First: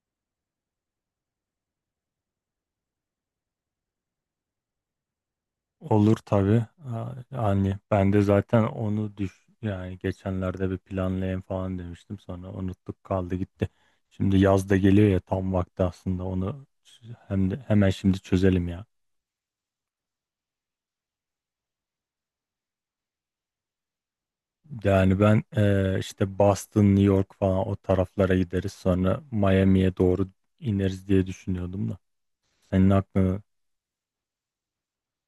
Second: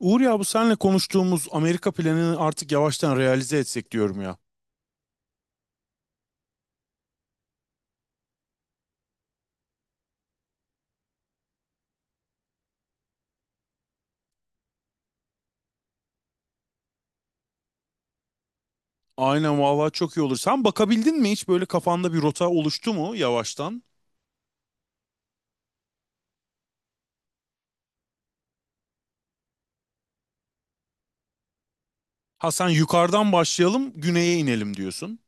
Uğur ya bu senle konuştuğumuz Amerika planını artık yavaştan realize etsek diyorum ya. Olur tabii. Yani ben de zaten onu yani geçenlerde bir planlayayım falan demiştim, sonra unuttuk, kaldı gitti. Şimdi yaz da geliyor ya, tam vakti aslında onu hem de hemen şimdi çözelim ya. Aynen vallahi çok iyi olur. Sen bakabildin mi hiç böyle kafanda bir rota oluştu mu yavaştan? Yani ben işte Boston, New York falan o taraflara gideriz, sonra Miami'ye doğru ineriz diye düşünüyordum da. Ha sen Senin yukarıdan aklını başlayalım, güneye inelim diyorsun.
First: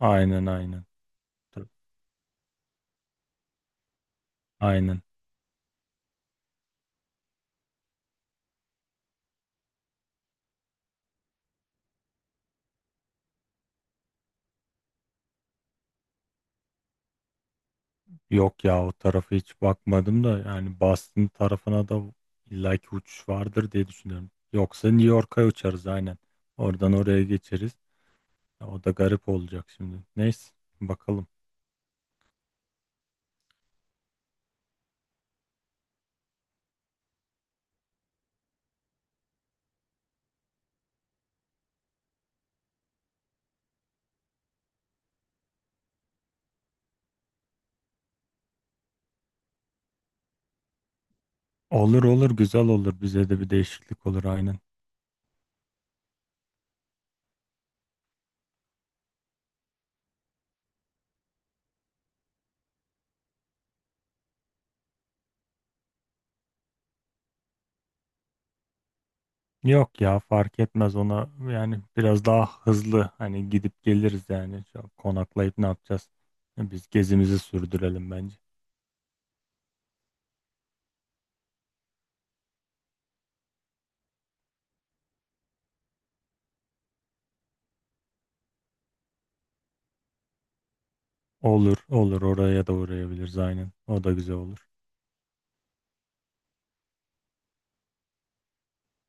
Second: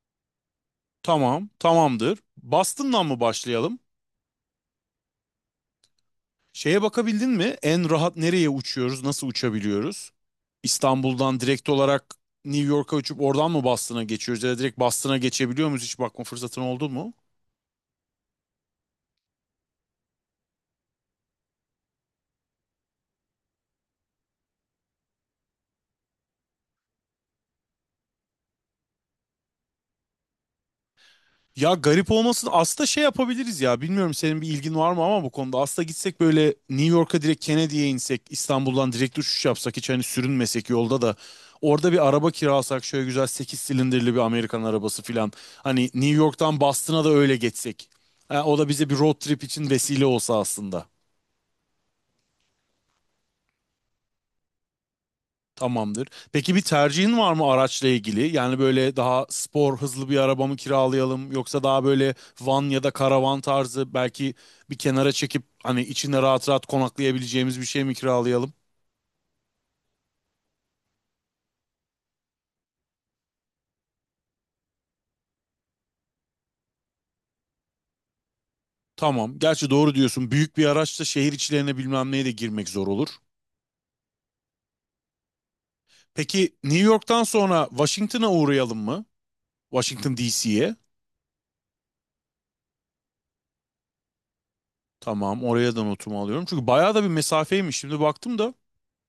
aynen aynen. Tamam, Tabii, tamamdır. Boston'dan mı başlayalım? aynen. Şeye bakabildin mi? En rahat nereye uçuyoruz, nasıl uçabiliyoruz? İstanbul'dan direkt olarak New York'a uçup oradan mı Boston'a geçiyoruz ya da direkt Boston'a geçebiliyor muyuz? Hiç bakma fırsatın oldu mu? Yok ya, o tarafa hiç bakmadım da, yani Boston tarafına da illaki uçuş vardır diye düşünüyorum. Yoksa New York'a uçarız aynen. Oradan oraya geçeriz. Ya, o da garip olacak şimdi. Neyse, bakalım. Ya garip olmasın. Aslında şey yapabiliriz ya. Bilmiyorum senin bir ilgin var mı ama bu konuda. Aslında gitsek böyle New York'a direkt Kennedy'ye insek. İstanbul'dan direkt uçuş yapsak. Hiç hani sürünmesek yolda da. Orada bir araba kiralasak. Şöyle güzel 8 silindirli bir Amerikan arabası filan. Hani New York'tan Boston'a da öyle geçsek. Ha, o da bize bir road trip için vesile olsa aslında. Olur olur, güzel olur. Bize de bir değişiklik olur aynen. Tamamdır. Peki bir tercihin var mı araçla ilgili? Yani böyle daha spor hızlı bir araba mı kiralayalım yoksa daha böyle van ya da karavan tarzı belki bir kenara çekip hani içinde rahat rahat konaklayabileceğimiz bir şey mi kiralayalım? Yok ya, fark etmez ona, yani biraz daha hızlı hani gidip geliriz yani. Çok konaklayıp ne yapacağız? Biz gezimizi sürdürelim bence. Tamam. Gerçi doğru diyorsun. Büyük bir araçla şehir içlerine bilmem neye de girmek zor olur. Peki New York'tan sonra Washington'a uğrayalım mı? Washington DC'ye. Olur olur, oraya da uğrayabiliriz aynen. O da güzel olur. Tamam, oraya da notumu alıyorum. Çünkü bayağı da bir mesafeymiş. Şimdi baktım da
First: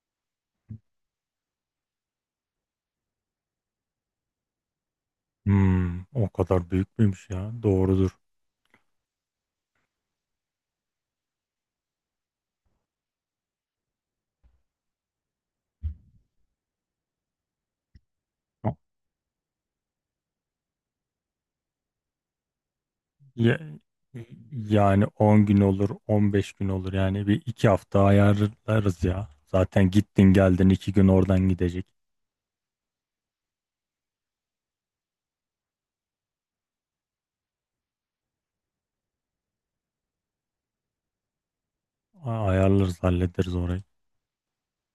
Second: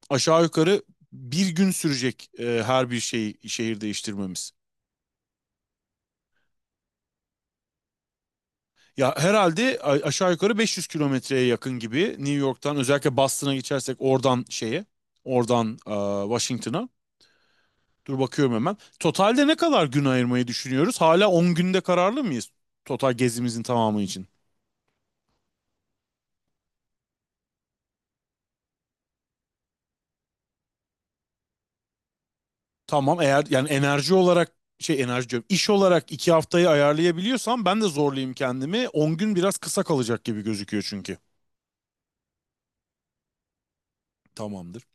aşağı yukarı bir gün sürecek her bir şey şehir değiştirmemiz. Hmm, o kadar büyük müymüş ya? Doğrudur. Ya herhalde aşağı yukarı 500 kilometreye yakın gibi New York'tan özellikle Boston'a geçersek oradan oradan e, Washington'a. Dur bakıyorum hemen. Totalde ne kadar gün ayırmayı düşünüyoruz? Hala 10 günde kararlı mıyız total Ya- gezimizin tamamı için? yani 10 gün olur, 15 gün olur. Yani bir iki hafta ayarlarız ya. Zaten gittin geldin, 2 gün oradan gidecek. Tamam eğer yani enerji olarak şey enerji diyorum iş olarak 2 haftayı ayarlayabiliyorsam ben de zorlayayım kendimi. 10 gün biraz kısa kalacak gibi gözüküyor çünkü. Ayarlarız, hallederiz orayı. Tamamdır.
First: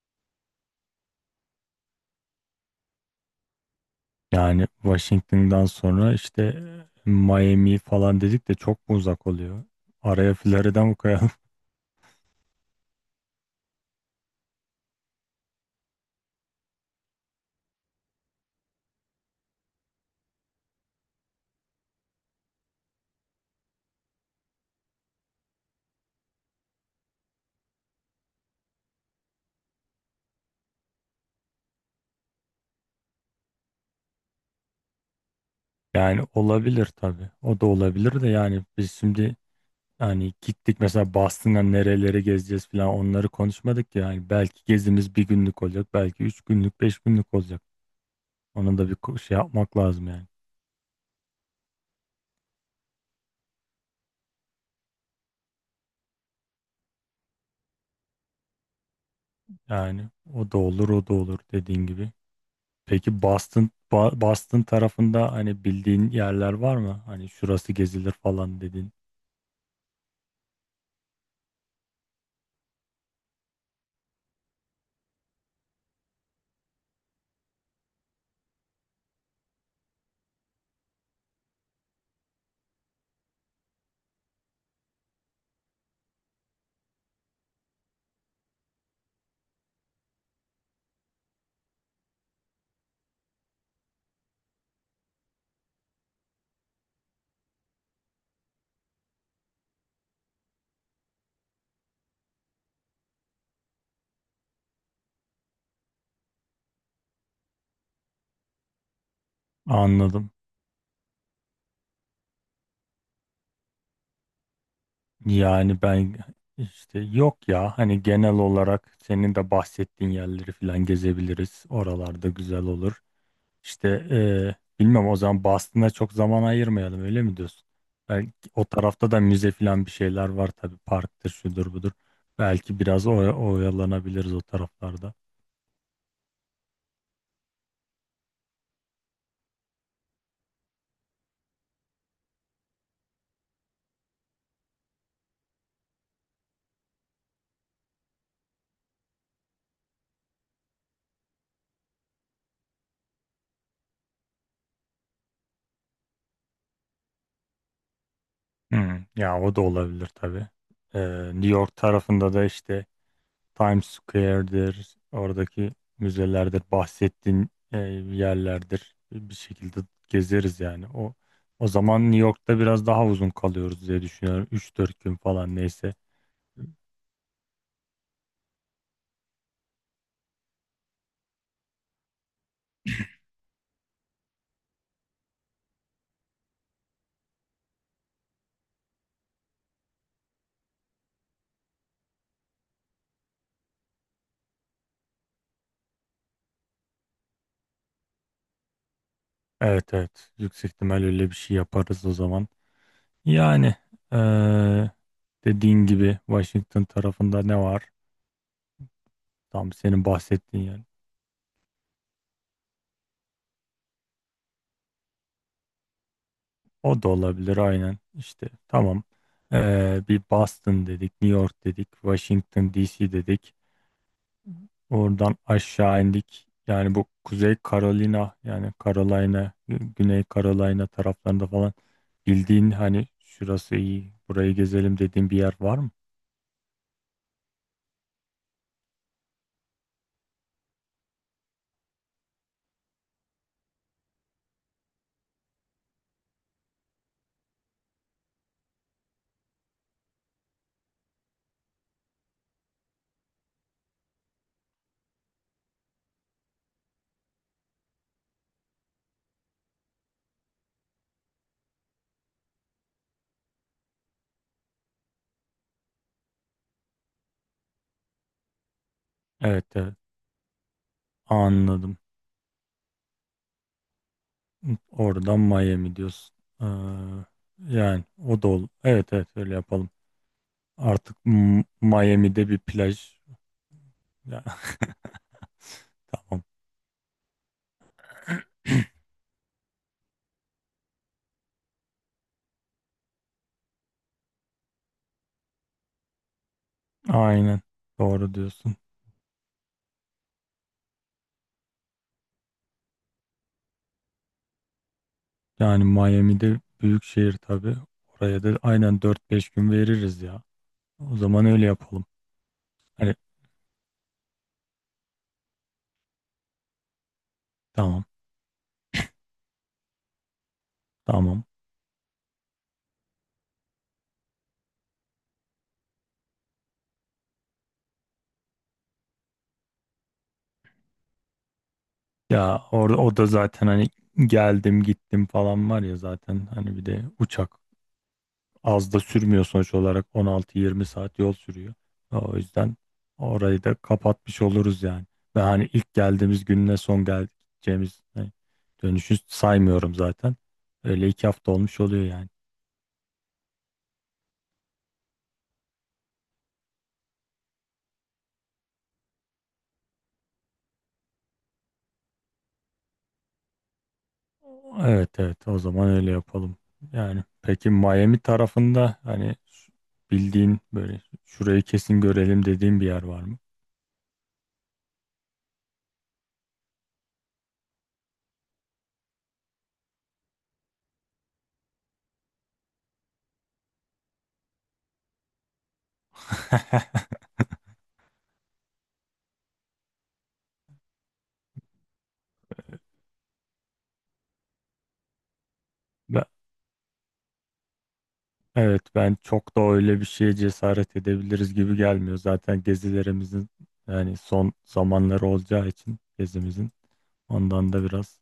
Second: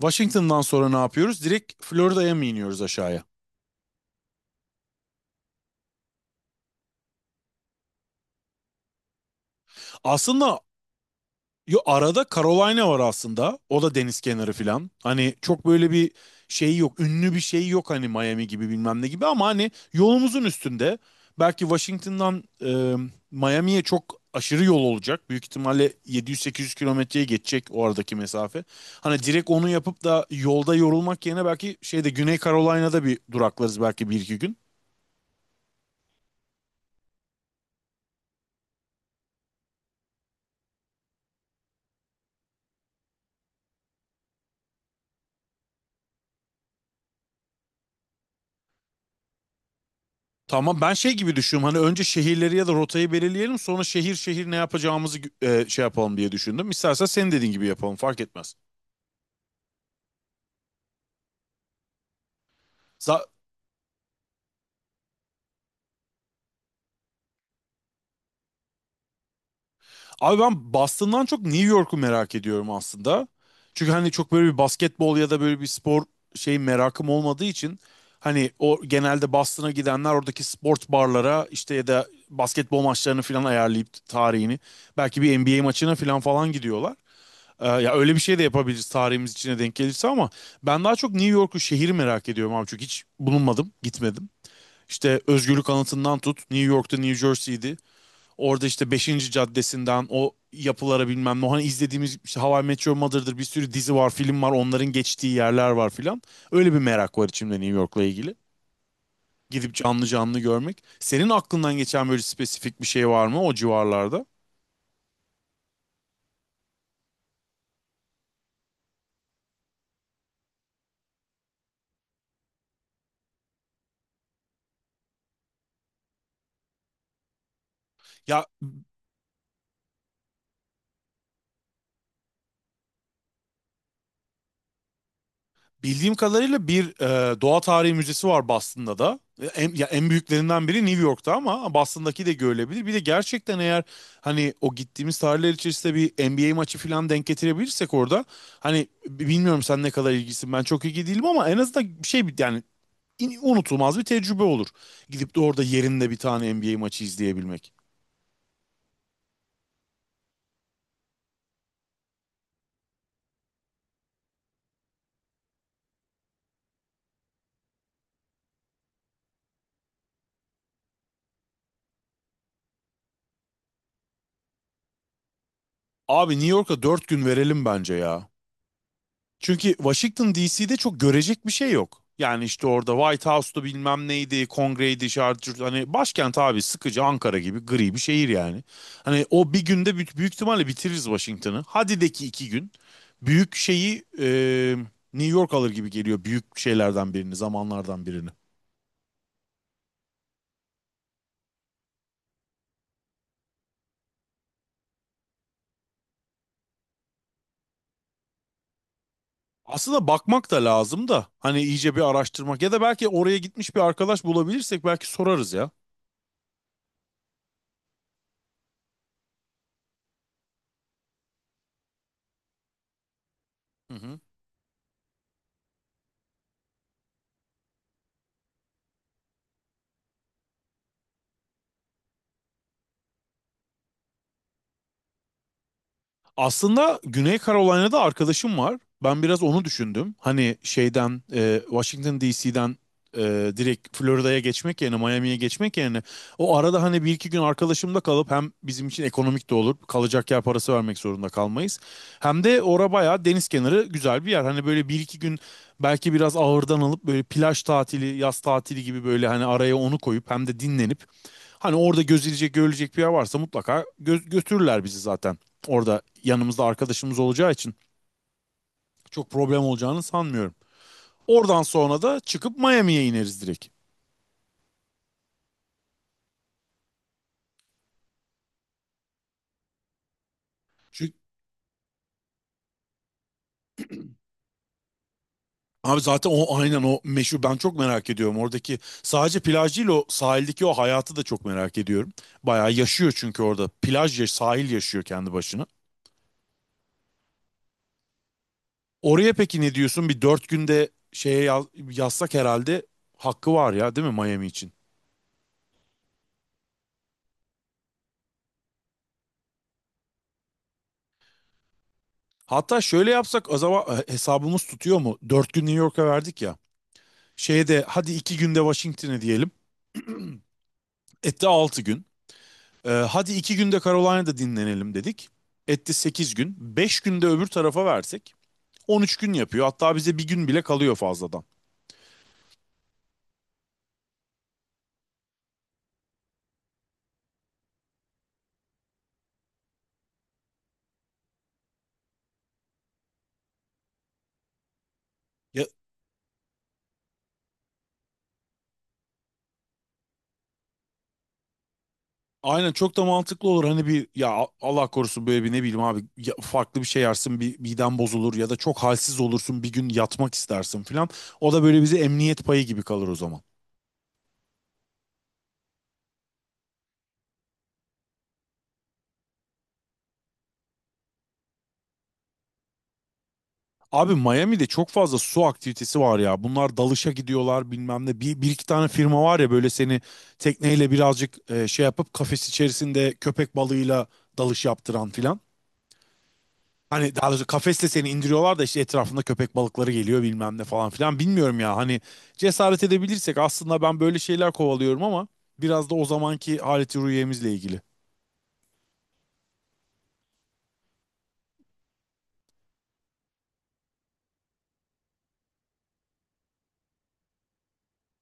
Washington'dan sonra ne yapıyoruz? Direkt Florida'ya mı iniyoruz aşağıya? Yani Washington'dan sonra işte Miami falan dedik de, çok mu uzak oluyor? Araya Aslında Florida mı koyalım? yo, arada Carolina var aslında. O da deniz kenarı falan. Hani çok böyle bir şey yok. Ünlü bir şey yok hani Miami gibi bilmem ne gibi ama hani yolumuzun üstünde. Belki Washington'dan Miami'ye çok aşırı yol olacak. Büyük ihtimalle 700-800 kilometreye geçecek o aradaki mesafe. Hani direkt onu yapıp da yolda yorulmak yerine belki şeyde Güney Carolina'da bir duraklarız belki 1-2 gün. Yani olabilir tabii. O da olabilir de. Yani biz şimdi Yani gittik mesela Boston'a, nerelere gezeceğiz falan, onları konuşmadık ya. Yani belki gezimiz bir günlük olacak, belki 3 günlük, 5 günlük olacak. Ona da bir şey yapmak lazım yani. Tamam ben şey gibi düşünüyorum hani önce şehirleri ya da rotayı belirleyelim sonra şehir şehir ne yapacağımızı şey yapalım diye düşündüm. İstersen senin dediğin gibi yapalım fark etmez. Yani o da olur, o da olur dediğin gibi. Peki Za- Boston, Boston tarafında hani bildiğin yerler var mı? Hani şurası gezilir falan dedin. Abi ben Boston'dan çok New York'u merak ediyorum aslında. Çünkü hani çok böyle bir basketbol ya da böyle bir spor şey merakım olmadığı için hani o genelde Boston'a gidenler oradaki sport barlara işte ya da basketbol maçlarını falan ayarlayıp tarihini belki bir NBA maçına falan falan gidiyorlar. Ya öyle bir şey de yapabiliriz tarihimiz içine denk gelirse ama ben daha çok New York'u şehir merak ediyorum abi çünkü hiç bulunmadım, gitmedim. İşte Özgürlük Anıtı'ndan tut, New York'ta New Jersey'di. Orada işte beşinci Caddesi'nden o yapılara bilmem ne. Hani izlediğimiz işte How I Met Your Mother'dır bir sürü dizi var, film var. Onların geçtiği yerler var filan. Öyle bir merak var içimde New York'la ilgili. Gidip canlı Anladım. canlı görmek. Senin aklından geçen böyle spesifik bir şey var mı o civarlarda? Yani ben işte, yok ya, hani genel olarak senin de bahsettiğin yerleri falan gezebiliriz. Oralarda güzel olur. İşte bilmem, o zaman Boston'a çok zaman ayırmayalım, öyle mi diyorsun? Belki Ya o tarafta da müze falan bir şeyler var tabii, parktır, şudur budur. Belki biraz oyalanabiliriz o taraflarda. bildiğim kadarıyla bir doğa tarihi müzesi var Boston'da da. Ya en büyüklerinden biri New York'ta ama Boston'daki de görülebilir. Bir de gerçekten eğer hani o gittiğimiz tarihler içerisinde bir NBA maçı falan denk getirebilirsek orada hani bilmiyorum sen ne kadar ilgisin ben çok ilgi değilim ama en azından bir şey yani unutulmaz bir tecrübe olur. Gidip de orada yerinde bir tane NBA maçı izleyebilmek. Hmm, ya o da olabilir tabii. E, New York tarafında da işte Times Square'dir, oradaki müzelerdir, bahsettiğin yerlerdir. Bir şekilde gezeriz yani. O zaman New York'ta biraz daha uzun kalıyoruz diye düşünüyorum. 3-4 gün falan, neyse. Abi New York'a 4 gün verelim bence ya. Çünkü Washington DC'de çok görecek bir şey yok. Yani işte orada White House'tu bilmem neydi, kongreydi, şart, hani başkent abi sıkıcı Ankara gibi gri bir şehir yani. Hani o bir günde büyük, büyük ihtimalle bitiririz Washington'ı. Hadi de ki 2 gün. Büyük şeyi New York alır gibi geliyor büyük şeylerden birini, zamanlardan birini. Evet evet, yüksek ihtimal öyle bir şey yaparız o zaman. Yani eee, dediğin gibi Washington tarafında ne var? Tam senin Aslında bakmak da bahsettiğin yer. lazım da hani iyice bir araştırmak ya da belki oraya gitmiş bir arkadaş bulabilirsek belki sorarız ya. O da olabilir aynen, işte tamam. Bir Boston dedik, New York dedik, Washington DC dedik. Hı hı. Oradan aşağı indik. Yani bu Kuzey Carolina, yani Carolina, Güney Carolina taraflarında falan, bildiğin hani şurası iyi, burayı gezelim dediğin bir yer var mı? Aslında Güney Carolina'da arkadaşım var. Ben biraz onu düşündüm. Hani şeyden Washington DC'den direkt Florida'ya geçmek yerine Miami'ye geçmek yerine o arada hani 1-2 gün arkadaşımda kalıp hem bizim için ekonomik de olur. Kalacak yer parası vermek zorunda kalmayız. Hem de ora bayağı deniz kenarı güzel bir yer. Hani böyle 1-2 gün belki biraz ağırdan alıp böyle plaj tatili, yaz tatili gibi böyle hani araya onu koyup hem de dinlenip hani orada gözülecek, görülecek bir yer varsa mutlaka götürürler bizi zaten. Orada yanımızda arkadaşımız olacağı için çok problem Evet evet, olacağını sanmıyorum. Oradan anladım. sonra da çıkıp Miami'ye ineriz direkt. Oradan Miami diyorsun. Ee, yani o da ol. Evet evet, öyle yapalım. Çünkü Artık Miami'de bir plaj. Ya, abi zaten tamam. o aynen o meşhur ben çok merak ediyorum. Oradaki sadece plaj değil o sahildeki o hayatı da çok merak ediyorum. Bayağı yaşıyor çünkü orada plaj yaş sahil yaşıyor kendi başına. Aynen, doğru diyorsun. Oraya peki ne diyorsun? Bir 4 günde şeye yazsak herhalde hakkı var ya değil mi Miami için? Yani Miami'de büyük şehir tabii. Oraya da aynen 4-5 gün veririz ya. O zaman öyle yapalım. Hatta şöyle Hani yapsak acaba hesabımız tutuyor mu? Dört gün New York'a verdik ya. Şeyde tamam hadi 2 günde Washington'e diyelim. tamam. Etti 6 gün. Hadi iki günde Carolina'da dinlenelim dedik. Etti 8 gün. 5 günde öbür tarafa versek. 13 gün yapıyor. Hatta bize bir gün bile kalıyor fazladan. Ya, orada o da zaten hani geldim gittim falan var ya, zaten hani bir de uçak, az da sürmüyor sonuç olarak 16-20 saat yol sürüyor. O yüzden orayı da kapatmış oluruz yani. Ve Ya, hani ilk geldiğimiz gününe son geleceğimiz hani dönüşü saymıyorum zaten. Öyle 2 hafta olmuş oluyor yani. aynen çok da mantıklı olur. Hani bir ya Allah korusun böyle bir ne bileyim abi ya farklı bir şey yersin bir miden bozulur ya da çok halsiz olursun bir gün yatmak istersin filan. O da böyle bize emniyet payı gibi kalır o zaman. Evet evet, o zaman öyle yapalım. Yani peki, Miami tarafında hani bildiğin böyle şurayı kesin görelim dediğin bir yer var mı? Abi Miami'de çok fazla su aktivitesi var ya. Bunlar dalışa gidiyorlar bilmem ne. Bir iki tane firma var ya böyle seni tekneyle birazcık şey yapıp kafes içerisinde köpek balığıyla dalış yaptıran filan. Hani daha doğrusu kafesle seni indiriyorlar da işte etrafında köpek balıkları geliyor bilmem ne falan filan. Bilmiyorum ya hani cesaret edebilirsek aslında ben böyle şeyler kovalıyorum ama biraz da o Ben- zamanki haleti ruhiyemizle ilgili. Evet, ben çok da öyle bir şeye cesaret edebiliriz gibi gelmiyor. Zaten gezilerimizin yani son zamanları olacağı için gezimizin, ondan da biraz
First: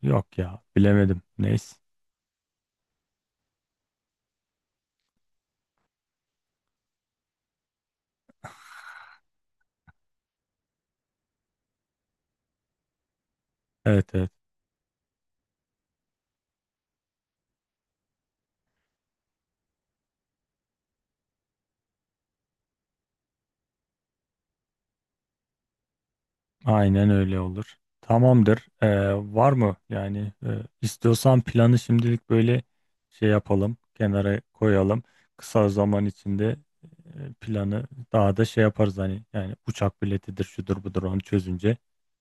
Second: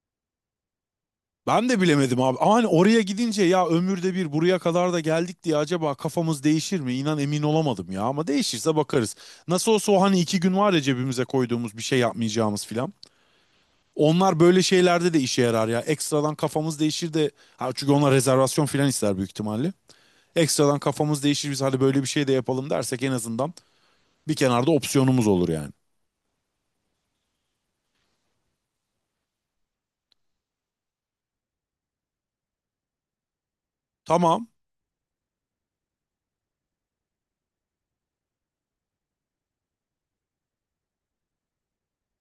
yok ya, bilemedim. Ben Neyse. de bilemedim abi. Ama hani oraya gidince ya ömürde bir buraya kadar da geldik diye acaba kafamız değişir mi? İnan emin olamadım ya ama değişirse bakarız. Nasıl olsa o hani 2 gün var ya cebimize koyduğumuz bir şey yapmayacağımız filan. Evet evet, Onlar böyle şeylerde de işe yarar ya. Ekstradan kafamız değişir de ha çünkü onlar rezervasyon filan ister büyük ihtimalle. Ekstradan kafamız değişir biz hadi böyle bir şey de yapalım dersek en azından bir kenarda opsiyonumuz olur yani. aynen öyle olur. Tamamdır. Var mı yani, istiyorsan planı şimdilik böyle şey yapalım, kenara Tamam. koyalım. Kısa zaman içinde planı daha da şey yaparız hani, yani uçak biletidir şudur budur, onu çözünce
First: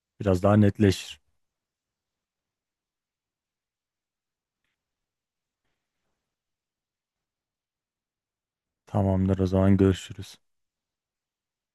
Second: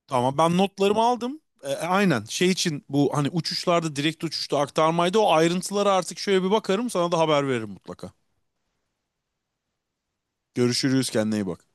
Ama biraz daha ben notlarımı netleşir. aldım. Aynen şey için bu hani uçuşlarda direkt uçuşta aktarmaydı. O ayrıntılara artık şöyle bir bakarım sana da haber veririm mutlaka. Tamamdır, o zaman görüşürüz. Görüşürüz kendine iyi bak.